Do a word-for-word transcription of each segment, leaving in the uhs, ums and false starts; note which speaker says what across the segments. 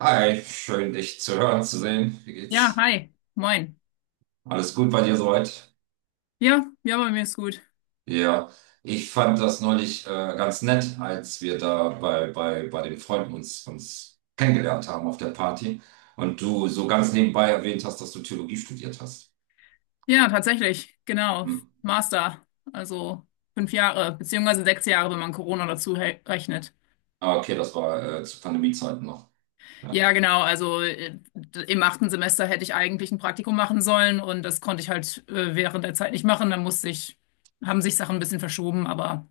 Speaker 1: Hi, schön dich zu hören, zu sehen. Wie
Speaker 2: Ja,
Speaker 1: geht's?
Speaker 2: hi, moin.
Speaker 1: Alles gut bei dir soweit?
Speaker 2: Ja, ja, bei mir ist gut.
Speaker 1: Ja, ich fand das neulich äh, ganz nett, als wir da bei, bei, bei den Freunden uns, uns kennengelernt haben auf der Party und du so ganz nebenbei erwähnt hast, dass du Theologie studiert hast.
Speaker 2: Ja, tatsächlich, genau.
Speaker 1: Hm.
Speaker 2: Master, also fünf Jahre, beziehungsweise sechs Jahre, wenn man Corona dazu he- rechnet.
Speaker 1: Ah, okay, das war äh, zu Pandemiezeiten noch. Ja.
Speaker 2: Ja, genau, also äh, d- im achten Semester hätte ich eigentlich ein Praktikum machen sollen und das konnte ich halt äh, während der Zeit nicht machen. Dann musste ich, haben sich Sachen ein bisschen verschoben, aber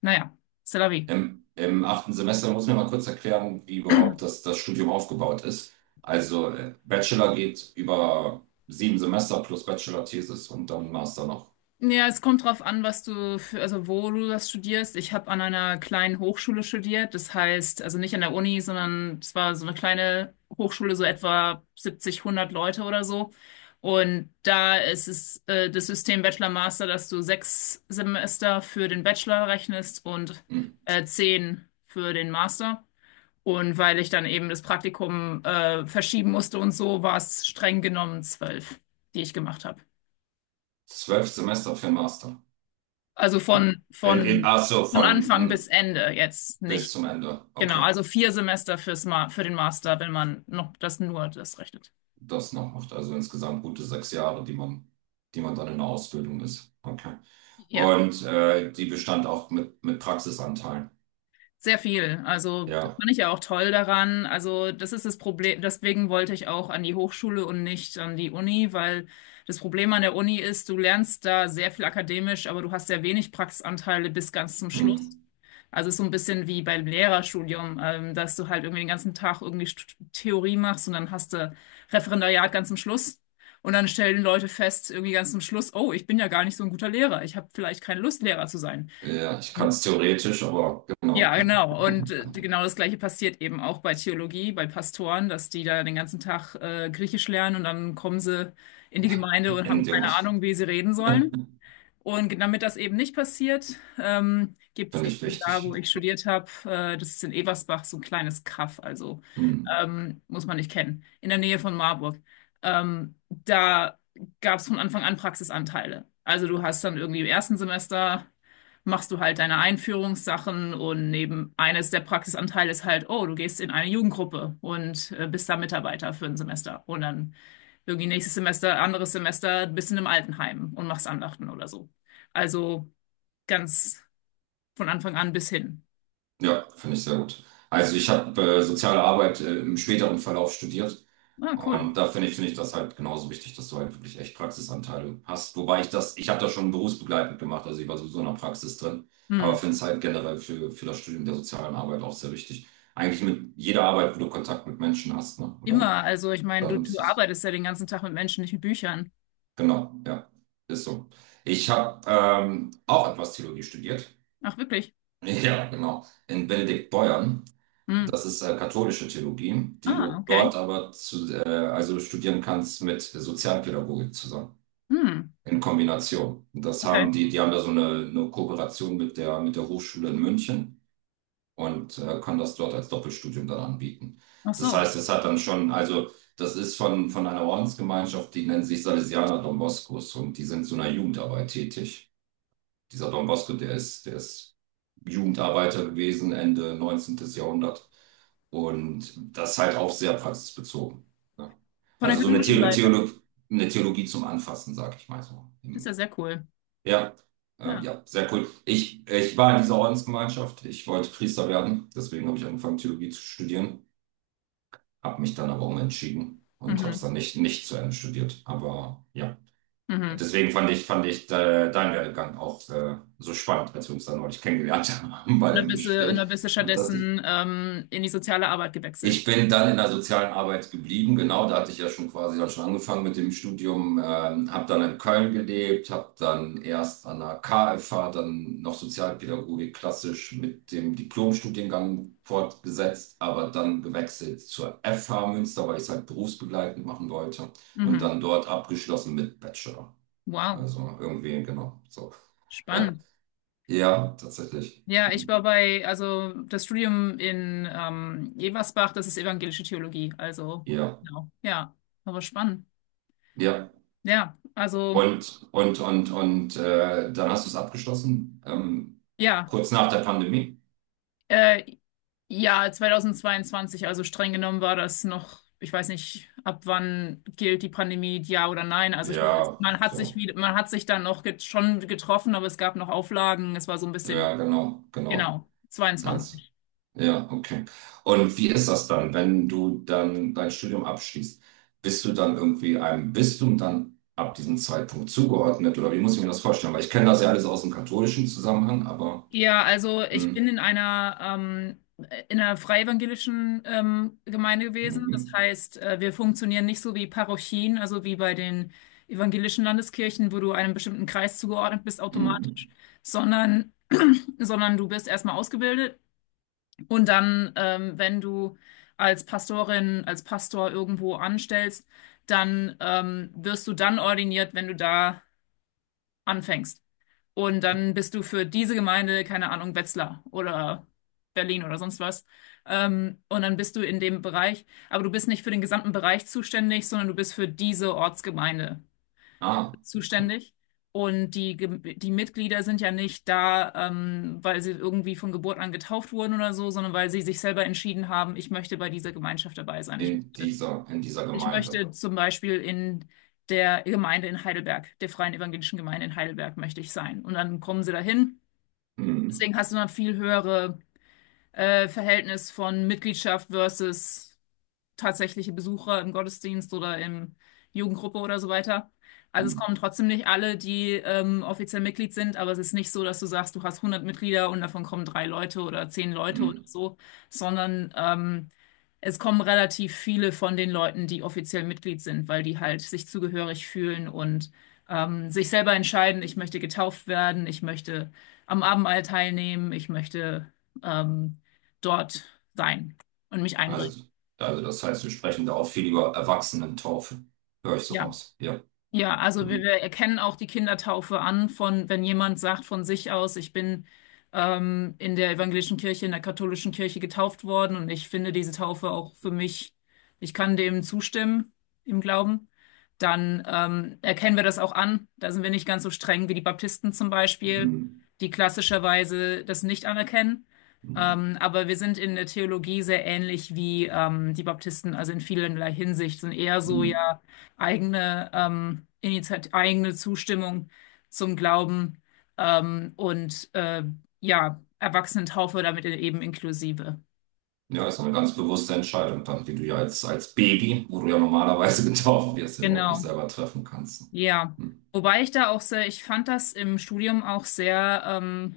Speaker 2: naja, c'est la vie.
Speaker 1: Im, Im achten Semester muss mir mal kurz erklären, wie überhaupt das, das Studium aufgebaut ist. Also äh, Bachelor geht über sieben Semester plus Bachelor-Thesis und dann Master noch.
Speaker 2: Ja, es kommt drauf an, was du, für, also wo du das studierst. Ich habe an einer kleinen Hochschule studiert. Das heißt, also nicht an der Uni, sondern es war so eine kleine Hochschule, so etwa siebzig, hundert Leute oder so. Und da ist es äh, das System Bachelor Master, dass du sechs Semester für den Bachelor rechnest und
Speaker 1: Hm.
Speaker 2: äh, zehn für den Master. Und weil ich dann eben das Praktikum äh, verschieben musste und so, war es streng genommen zwölf, die ich gemacht habe.
Speaker 1: Zwölf Semester für Master.
Speaker 2: Also
Speaker 1: Ja.
Speaker 2: von,
Speaker 1: In, in,
Speaker 2: von,
Speaker 1: ach so,
Speaker 2: von
Speaker 1: von
Speaker 2: Anfang
Speaker 1: hm,
Speaker 2: bis Ende jetzt
Speaker 1: bis
Speaker 2: nicht.
Speaker 1: zum Ende.
Speaker 2: Genau,
Speaker 1: Okay.
Speaker 2: also vier Semester fürs Ma für den Master, wenn man noch das nur das rechnet.
Speaker 1: Das noch macht. Also insgesamt gute sechs Jahre, die man, die man dann in der Ausbildung ist. Okay.
Speaker 2: Ja,
Speaker 1: Und äh, die bestand auch mit, mit Praxisanteilen.
Speaker 2: sehr viel. Also das
Speaker 1: Ja.
Speaker 2: fand ich ja auch toll daran. Also das ist das Problem. Deswegen wollte ich auch an die Hochschule und nicht an die Uni, weil das Problem an der Uni ist, du lernst da sehr viel akademisch, aber du hast sehr wenig Praxisanteile bis ganz zum
Speaker 1: Hm.
Speaker 2: Schluss. Also ist so ein bisschen wie beim Lehrerstudium, ähm, dass du halt irgendwie den ganzen Tag irgendwie St- Theorie machst und dann hast du Referendariat ganz am Schluss. Und dann stellen Leute fest, irgendwie ganz am Schluss, oh, ich bin ja gar nicht so ein guter Lehrer. Ich habe vielleicht keine Lust, Lehrer zu sein.
Speaker 1: Ja, ich kann
Speaker 2: Hm?
Speaker 1: es theoretisch, aber genau.
Speaker 2: Ja, genau. Und äh, genau das Gleiche passiert eben auch bei Theologie, bei Pastoren, dass die da den ganzen Tag äh, Griechisch lernen und dann kommen sie in die Gemeinde und
Speaker 1: In
Speaker 2: haben
Speaker 1: dem
Speaker 2: keine
Speaker 1: Moment
Speaker 2: Ahnung, wie sie reden sollen. Und damit das eben nicht passiert, ähm, gibt es
Speaker 1: finde ich
Speaker 2: eben da,
Speaker 1: wichtig.
Speaker 2: wo ich studiert habe, äh, das ist in Eversbach, so ein kleines Kaff, also
Speaker 1: Hm.
Speaker 2: ähm, muss man nicht kennen, in der Nähe von Marburg. Ähm, da gab es von Anfang an Praxisanteile. Also du hast dann irgendwie im ersten Semester machst du halt deine Einführungssachen und neben eines der Praxisanteile ist halt, oh, du gehst in eine Jugendgruppe und äh, bist da Mitarbeiter für ein Semester. Und dann irgendwie nächstes Semester, anderes Semester, bist in einem Altenheim und machst Andachten oder so. Also ganz von Anfang an bis hin.
Speaker 1: Ja, finde ich sehr gut. Also ich habe äh, soziale Arbeit äh, im späteren Verlauf studiert.
Speaker 2: Ah, cool.
Speaker 1: Und da finde ich, finde ich das halt genauso wichtig, dass du halt wirklich echt Praxisanteile hast. Wobei ich das, ich habe das schon berufsbegleitend gemacht, also ich war sowieso in der Praxis drin, aber
Speaker 2: Hm.
Speaker 1: finde es halt generell für, für das Studium der sozialen Arbeit auch sehr wichtig. Eigentlich mit jeder Arbeit, wo du Kontakt mit Menschen hast, ne? Oder
Speaker 2: Immer. Also ich meine, du,
Speaker 1: darum
Speaker 2: du
Speaker 1: ist es.
Speaker 2: arbeitest ja den ganzen Tag mit Menschen, nicht mit Büchern.
Speaker 1: Genau, ja, ist so. Ich habe ähm, auch etwas Theologie studiert.
Speaker 2: Ach, wirklich?
Speaker 1: Ja, genau. In Benediktbeuern.
Speaker 2: Hm.
Speaker 1: Das ist äh, katholische Theologie, die
Speaker 2: Ah,
Speaker 1: du
Speaker 2: okay.
Speaker 1: dort aber zu, äh, also studieren kannst mit Sozialpädagogik zusammen.
Speaker 2: Hm.
Speaker 1: In Kombination. Und das
Speaker 2: Okay.
Speaker 1: haben die, die haben da so eine, eine Kooperation mit der, mit der Hochschule in München und äh, können das dort als Doppelstudium dann anbieten.
Speaker 2: Ach
Speaker 1: Das
Speaker 2: so.
Speaker 1: heißt, es hat dann schon, also das ist von, von einer Ordensgemeinschaft, die nennen sich Salesianer Don Boscos und die sind so einer Jugendarbeit tätig. Dieser Don Bosco, der ist, der ist Jugendarbeiter gewesen, Ende neunzehntes Jahrhundert. Und das ist halt auch sehr praxisbezogen. Ne?
Speaker 2: Von der
Speaker 1: Also so eine
Speaker 2: katholischen
Speaker 1: Theolo
Speaker 2: Seite. auch.
Speaker 1: Theolo eine Theologie zum Anfassen, sag ich mal so.
Speaker 2: Das ist ja
Speaker 1: Im-
Speaker 2: sehr cool.
Speaker 1: ja, ähm,
Speaker 2: Ja.
Speaker 1: ja, sehr cool. Ich, ich war in dieser Ordensgemeinschaft. Ich wollte Priester werden. Deswegen habe ich angefangen, Theologie zu studieren. Habe mich dann aber umentschieden und habe es
Speaker 2: Mhm.
Speaker 1: dann nicht, nicht zu Ende studiert. Aber ja,
Speaker 2: Mhm.
Speaker 1: deswegen fand ich, fand ich äh, deinen Werdegang auch äh, so spannend, als wir uns dann neulich kennengelernt haben bei
Speaker 2: Und dann
Speaker 1: dem
Speaker 2: bist du, und dann
Speaker 1: Gespräch.
Speaker 2: bist du
Speaker 1: Und dachte,
Speaker 2: stattdessen ähm, in die soziale Arbeit gewechselt.
Speaker 1: Ich bin dann in der sozialen Arbeit geblieben, genau, da hatte ich ja schon quasi dann schon angefangen mit dem Studium, ähm, habe dann in Köln gelebt, habe dann erst an der K F H, dann noch Sozialpädagogik klassisch mit dem Diplomstudiengang fortgesetzt, aber dann gewechselt zur F H Münster, weil ich es halt berufsbegleitend machen wollte und
Speaker 2: Mhm.
Speaker 1: dann dort abgeschlossen mit Bachelor.
Speaker 2: Wow.
Speaker 1: Also irgendwie, genau, so.
Speaker 2: Spannend.
Speaker 1: Ja, tatsächlich.
Speaker 2: Ja, ich war
Speaker 1: Mhm.
Speaker 2: bei, also das Studium in ähm, Eversbach, das ist evangelische Theologie. Also,
Speaker 1: Ja,
Speaker 2: genau. Ja, aber spannend.
Speaker 1: ja.
Speaker 2: Ja, also
Speaker 1: Und, und, und, und äh, dann hast du es abgeschlossen, ähm,
Speaker 2: ja,
Speaker 1: kurz nach der Pandemie.
Speaker 2: äh, ja, zwanzig zweiundzwanzig, also streng genommen war das noch, ich weiß nicht, ab wann gilt die Pandemie, ja oder nein. Also ich meine, es-
Speaker 1: Ja,
Speaker 2: man hat sich
Speaker 1: so.
Speaker 2: wieder, man hat sich dann noch get schon getroffen, aber es gab noch Auflagen. Es war so ein bisschen,
Speaker 1: Ja, genau, genau.
Speaker 2: genau,
Speaker 1: Satz.
Speaker 2: zweiundzwanzig.
Speaker 1: Ja, okay. Und wie ist das dann, wenn du dann dein Studium abschließt? Bist du dann irgendwie einem Bistum dann ab diesem Zeitpunkt zugeordnet? Oder wie muss ich mir das vorstellen? Weil ich kenne das ja alles aus dem katholischen Zusammenhang, aber
Speaker 2: Ja, also ich bin
Speaker 1: hm,
Speaker 2: in einer, ähm, in einer freievangelischen ähm, Gemeinde gewesen.
Speaker 1: mhm,
Speaker 2: Das heißt, äh, wir funktionieren nicht so wie Parochien, also wie bei den evangelischen Landeskirchen, wo du einem bestimmten Kreis zugeordnet bist automatisch,
Speaker 1: mhm.
Speaker 2: sondern, sondern du bist erstmal ausgebildet und dann, ähm, wenn du als Pastorin, als Pastor irgendwo anstellst, dann ähm, wirst du dann ordiniert, wenn du da anfängst. Und dann bist du für diese Gemeinde, keine Ahnung, Wetzlar oder Berlin oder sonst was. Ähm, und dann bist du in dem Bereich, aber du bist nicht für den gesamten Bereich zuständig, sondern du bist für diese Ortsgemeinde
Speaker 1: Ah,
Speaker 2: zuständig. Und die, Gem- die Mitglieder sind ja nicht da, ähm, weil sie irgendwie von Geburt an getauft wurden oder so, sondern weil sie sich selber entschieden haben, ich möchte bei dieser Gemeinschaft dabei sein. Ich,
Speaker 1: in dieser, in dieser
Speaker 2: ich
Speaker 1: Gemeinde.
Speaker 2: möchte zum Beispiel in der Gemeinde in Heidelberg, der Freien Evangelischen Gemeinde in Heidelberg, möchte ich sein. Und dann kommen sie dahin.
Speaker 1: Mhm,
Speaker 2: Deswegen hast du noch ein viel höhere äh, Verhältnis von Mitgliedschaft versus tatsächliche Besucher im Gottesdienst oder in Jugendgruppe oder so weiter. Also es
Speaker 1: mhm,
Speaker 2: kommen trotzdem nicht alle, die ähm, offiziell Mitglied sind, aber es ist nicht so, dass du sagst, du hast hundert Mitglieder und davon kommen drei Leute oder zehn Leute oder
Speaker 1: mhm.
Speaker 2: so, sondern ähm, es kommen relativ viele von den Leuten, die offiziell Mitglied sind, weil die halt sich zugehörig fühlen und ähm, sich selber entscheiden, ich möchte getauft werden, ich möchte am Abendmahl teilnehmen, ich möchte ähm, dort sein und mich einbringen.
Speaker 1: Also, also das heißt, wir sprechen da auch viel über Erwachsenentaufe. Höre ich so
Speaker 2: Ja.
Speaker 1: raus. Ja.
Speaker 2: Ja, also wir,
Speaker 1: Hm,
Speaker 2: wir erkennen auch die Kindertaufe an, von wenn jemand sagt von sich aus, ich bin ähm, in der evangelischen Kirche, in der katholischen Kirche getauft worden und ich finde diese Taufe auch für mich, ich kann dem zustimmen im Glauben, dann ähm, erkennen wir das auch an. Da sind wir nicht ganz so streng wie die Baptisten zum Beispiel,
Speaker 1: hm,
Speaker 2: die klassischerweise das nicht anerkennen.
Speaker 1: hm,
Speaker 2: Ähm, aber wir sind in der Theologie sehr ähnlich wie ähm, die Baptisten, also in vielerlei Hinsicht, sind eher so
Speaker 1: hm.
Speaker 2: ja eigene ähm, Initiat eigene Zustimmung zum Glauben ähm, und äh, ja, Erwachsenentaufe damit eben inklusive.
Speaker 1: Ja, ist eine ganz bewusste Entscheidung dann, die du ja als, als Baby, wo du ja normalerweise getauft wirst, ja überhaupt nicht
Speaker 2: Genau,
Speaker 1: selber treffen kannst.
Speaker 2: ja.
Speaker 1: Hm,
Speaker 2: Wobei ich da auch sehr, ich fand das im Studium auch sehr, ähm,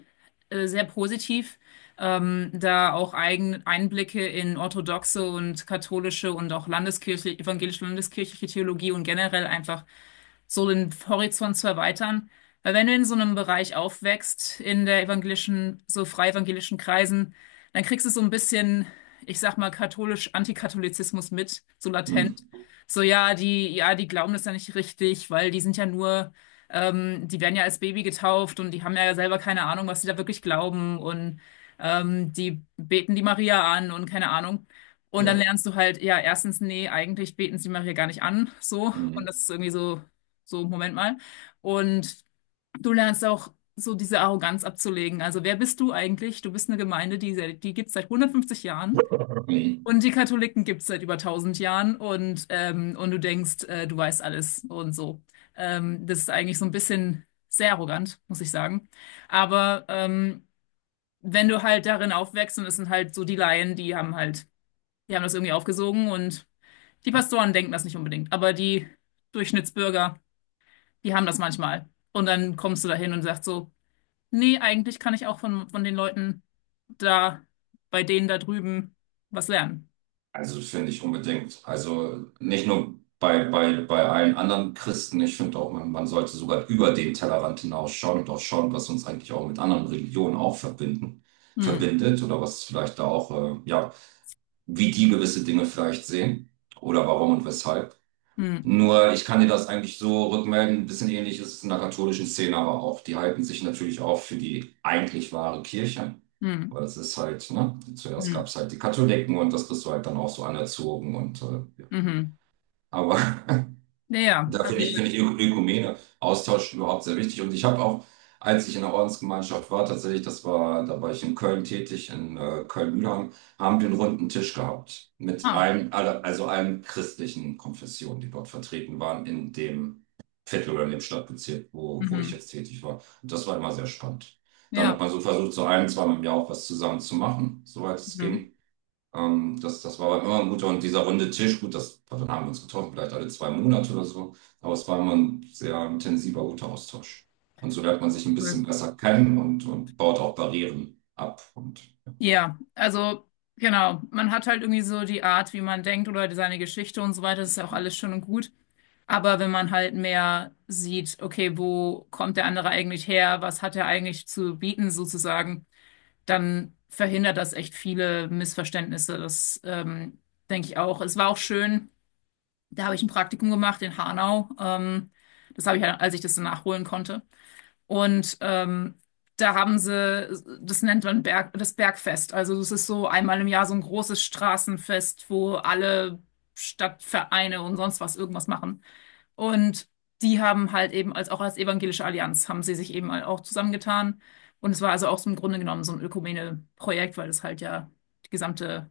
Speaker 2: äh, sehr positiv, ähm, da auch eigene Einblicke in orthodoxe und katholische und auch landeskirchliche, evangelische landeskirchliche Theologie und generell einfach so den Horizont zu erweitern. Weil wenn du in so einem Bereich aufwächst, in der evangelischen, so frei evangelischen Kreisen, dann kriegst du so ein bisschen, ich sag mal, katholisch Antikatholizismus mit, so latent.
Speaker 1: hm,
Speaker 2: So, ja, die, ja, die glauben das ja nicht richtig, weil die sind ja nur, ähm, die werden ja als Baby getauft und die haben ja selber keine Ahnung, was sie da wirklich glauben und ähm, die beten die Maria an und keine Ahnung. Und dann
Speaker 1: ja.
Speaker 2: lernst du halt, ja, erstens, nee, eigentlich beten sie Maria gar nicht an, so. Und
Speaker 1: Hm,
Speaker 2: das ist irgendwie so so, Moment mal. Und du lernst auch so diese Arroganz abzulegen. Also, wer bist du eigentlich? Du bist eine Gemeinde, die, se- die gibt es seit hundertfünfzig Jahren
Speaker 1: hm.
Speaker 2: und die Katholiken gibt es seit über tausend Jahren und, ähm, und du denkst, äh, du weißt alles und so. Ähm, das ist eigentlich so ein bisschen sehr arrogant, muss ich sagen. Aber ähm, wenn du halt darin aufwächst und es sind halt so die Laien, die haben halt, die haben das irgendwie aufgesogen und die Pastoren denken das nicht unbedingt, aber die Durchschnittsbürger die haben das manchmal. Und dann kommst du da hin und sagst so, nee, eigentlich kann ich auch von, von den Leuten da, bei denen da drüben was lernen.
Speaker 1: Also das finde ich unbedingt. Also nicht nur bei, bei, bei allen anderen Christen. Ich finde auch, man, man sollte sogar über den Tellerrand hinausschauen und auch schauen, was uns eigentlich auch mit anderen Religionen auch verbinden,
Speaker 2: Hm,
Speaker 1: verbindet oder was vielleicht da auch, äh, ja, wie die gewisse Dinge vielleicht sehen oder warum und weshalb.
Speaker 2: hm,
Speaker 1: Nur ich kann dir das eigentlich so rückmelden, ein bisschen ähnlich ist es in der katholischen Szene aber auch. Die halten sich natürlich auch für die eigentlich wahre Kirche.
Speaker 2: hm,
Speaker 1: Weil es ist halt, ne, zuerst
Speaker 2: hm,
Speaker 1: gab es halt die Katholiken und das bist du halt dann auch so anerzogen und äh, ja.
Speaker 2: mhm.
Speaker 1: Aber
Speaker 2: Ja, ja,
Speaker 1: da finde ich,
Speaker 2: also,
Speaker 1: finde ich Ö- Ökumene, Austausch überhaupt sehr wichtig. Und ich habe auch, als ich in der Ordensgemeinschaft war, tatsächlich, das war, da war ich in Köln tätig, in äh, Köln-Mülheim, haben wir einen runden Tisch gehabt mit
Speaker 2: ah,
Speaker 1: allen, alle, also allen christlichen Konfessionen, die dort vertreten waren, in dem Viertel oder in dem Stadtbezirk, wo, wo ich
Speaker 2: mhm,
Speaker 1: jetzt tätig war. Und das war immer sehr spannend. Dann hat
Speaker 2: ja,
Speaker 1: man so versucht, so ein, zweimal im Jahr auch was zusammen zu machen, soweit es
Speaker 2: mhm,
Speaker 1: ging. Ähm, das, das war aber immer ein guter und dieser runde Tisch, gut, das, dann haben wir uns getroffen, vielleicht alle zwei Monate oder so, aber es war immer ein sehr intensiver, guter Austausch. Und so lernt man sich ein
Speaker 2: cool.
Speaker 1: bisschen besser kennen und, und, baut auch Barrieren ab. Und,
Speaker 2: Ja, also, genau, man hat halt irgendwie so die Art, wie man denkt oder seine Geschichte und so weiter, das ist ja auch alles schön und gut. Aber wenn man halt mehr sieht, okay, wo kommt der andere eigentlich her, was hat er eigentlich zu bieten sozusagen, dann verhindert das echt viele Missverständnisse. Das ähm, denke ich auch. Es war auch schön, da habe ich ein Praktikum gemacht in Hanau. Ähm, das habe ich, ja, als ich das dann nachholen konnte. Und ähm, da haben sie, das nennt man Berg, das Bergfest. Also das ist so einmal im Jahr so ein großes Straßenfest, wo alle Stadtvereine und sonst was irgendwas machen. Und die haben halt eben als auch als Evangelische Allianz haben sie sich eben halt auch zusammengetan. Und es war also auch so im Grunde genommen so ein Ökumene-Projekt, weil es halt ja die gesamte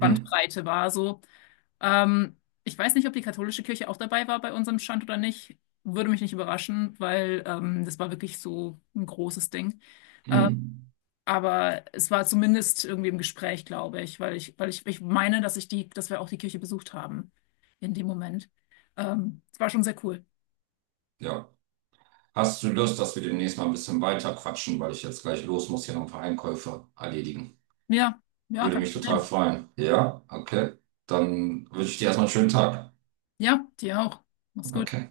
Speaker 1: hm,
Speaker 2: war so. Ähm, ich weiß nicht, ob die katholische Kirche auch dabei war bei unserem Stand oder nicht. Würde mich nicht überraschen, weil ähm, das war wirklich so ein großes Ding. Äh,
Speaker 1: hm,
Speaker 2: aber es war zumindest irgendwie im Gespräch, glaube ich, weil ich, weil ich, ich meine, dass ich die, dass wir auch die Kirche besucht haben in dem Moment. Ähm, es war schon sehr cool.
Speaker 1: ja. Hast du Lust, dass wir demnächst mal ein bisschen weiter quatschen, weil ich jetzt gleich los muss, hier noch ein paar Einkäufe erledigen?
Speaker 2: Ja, ja,
Speaker 1: Würde
Speaker 2: kein
Speaker 1: mich total
Speaker 2: Problem.
Speaker 1: freuen. Ja, okay. Dann wünsche ich dir erstmal einen schönen Tag.
Speaker 2: Ja, dir auch. Mach's gut.
Speaker 1: Okay.